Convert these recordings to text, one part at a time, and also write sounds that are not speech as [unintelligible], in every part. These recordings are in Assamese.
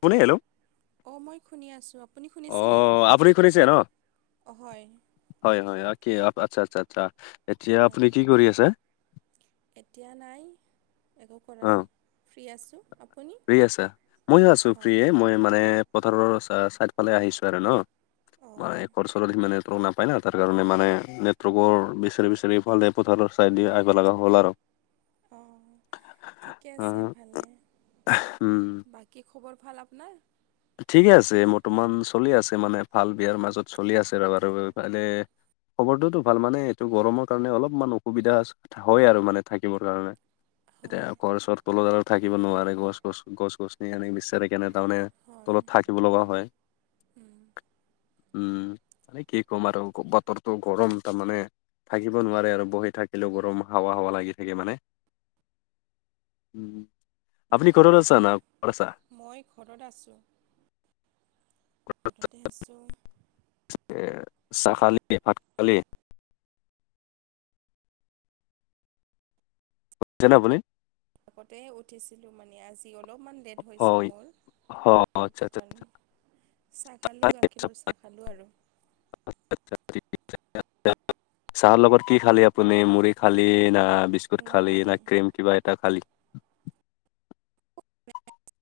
কোনে হেল্ল। অ', মই শুনি আছোঁ আপুনি অ শুনিছেনে?। আপুনি হয়। হয়-হয় কি আচ্ছা-আচ্ছা-আচ্ছা এতিয়া হয় আপুনি কি কৰি আছে?। এতিয়া নাই একো কৰা অ নাই, ফ্ৰী আছোঁ আপ ফ্ৰী আছা, ময়ো আছো ফ্ৰীয়ে। মই মানে পথাৰৰ চা-চাইদফালে আহিছো আৰু ন। মানে অঁ এ [unintelligible] নেটৰ্ক নাপায় না তাৰ কাৰণে মানে নেটৱৰ্কৰ বিচাৰি-বিচাৰি ইফালে পথাৰৰ চাইদি আহিব লগা হ'ল আৰু। অ', ঠিকে আছে ভালে। অ উম। বাকী খবৰ ভাল আপোনাৰ?। ঠিকে আছে বৰ্তমান চলি আছে মানে ভাল বেয়াৰ মাজত চলি আছে [unintelligible] মানে খবৰটোতো ভাল মানে এইটো গৰমৰ কাৰণে অলপমান অসুবিধা হয় আৰু মানে থাকিবৰ কাৰণে। হয় এতিয়া ঘৰ ওচৰত কলো দাৰ থাকিব নোৱাৰে গছ-গছ-গছ-গছনি আনি বিচাৰে কেনেধৰণে হয় তলত থাকিব লগীয়া হয়। উম। উম, মানে কি ক'ম আৰু বতৰটো গৰম তাৰমানে থাকিব নোৱাৰে আৰু বহি থাকিলেও গৰম হাৱা-হাৱা লাগি থাকে মানে। উম। আপুনি এইটো ঘৰত হ'ব আছা বাৰু না ঘৰত মই ঘৰত আছোঁ। ঘৰতে আছো। তাকে চাহ খালি, ভাত খালি?। [inaudible] তেনে আপুনি?। আগতে উঠিছিলোঁ মানে আজি অলপমান লেট হৈছে হয় মোৰ। হয় আচ্ছা সেইটো কাৰণে। চাহ খালো আচ্ছা আচ্ছা। গাখীৰৰ চাহ খালো। আৰু [inaudible] [unintelligible] চাহৰ লগত কি খালি আপুনি মুড়ি খালি না বিছ বিস্কুট, খালি নাই নে ক্ৰীম কিবা এটা খালি [unintelligible]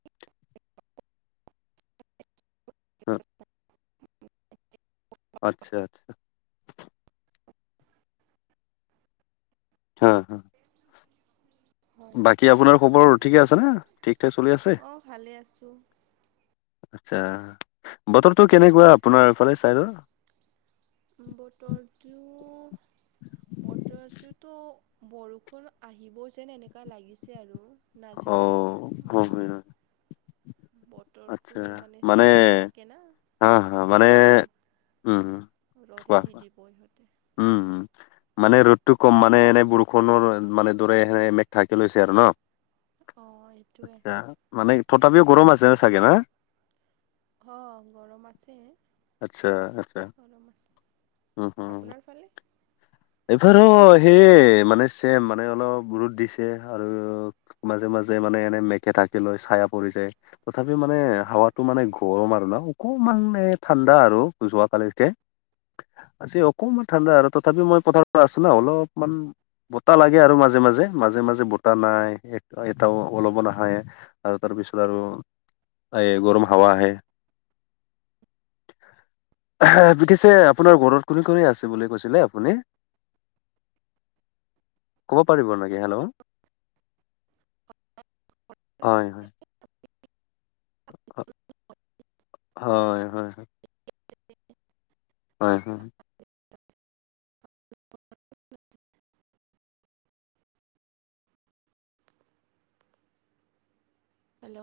হ অ আচ্ছা আচ্ছা। হা হা হয় বাকী আপোনাৰ খবৰ ঠিকে আছে নে ঠিক ঠাক চলি আছে। অঁ ভালে আছোঁ আচ্ছা বতৰটো কেনেকুৱা আপোনাৰ ফালে ছাইডৰ। বতৰ টো বতৰটোতো বৰষুণ, আহিব যেন এনেকুৱা লাগিছে আৰু নাজানো অ' হয় মানে হয় হয়। ব তৰটো মানে চেঞ্জ হৈ থাকে না, হা হা মানে কেতিয়াবা ৰ উম উম ৰ'দহে কোৱা দি কোৱা দিব ইহঁতে। উম, উম। মানে ৰ'দটো কম মানে এনে বৰষুণৰ মানে দৰে এনে মেঘ ঢাকি লৈছে আৰু ন। অঁ এইটোৱে আচ্ছা, মানে তথাপিও গৰম আছে ছাগে না? অঁ, গৰম আছে। আচ্ছা আচ্ছা। গৰম আছে, আপোনাৰ ফালে? এইফালো সেইয়ে মানে চেম মানে অলপ ৰ'দ দিছে আৰু। মাজে মাজে মানে এনে মেঘে ঢাকি লৈ চায়া পৰি যায় তথাপি মানে হাৱাত টো মানে গৰম আৰু ন, অকণমান এ ঠাণ্ডা আৰু যোৱাকালিত কে। আজি অকণমান ঠাণ্ডা আৰু তথাপি মই পথাৰ পৰা আছো ন, অলপমান বতাহ লাগে আৰু মাজে মাজে মাজে মাজে বতাহ নাই এটাও ওলাব নাহে। আৰু তাৰপিছত আৰু এই গৰম হাৱা আহে। এহ পিঠিছে আপোনাৰ ঘৰত কোনে কোনে আছে বুলি কৈছিলে আপুনি? ক'ব পাৰিব নেকি? হেল্ল হয়। হ হয় হয়। হয় হয়। হেল্ল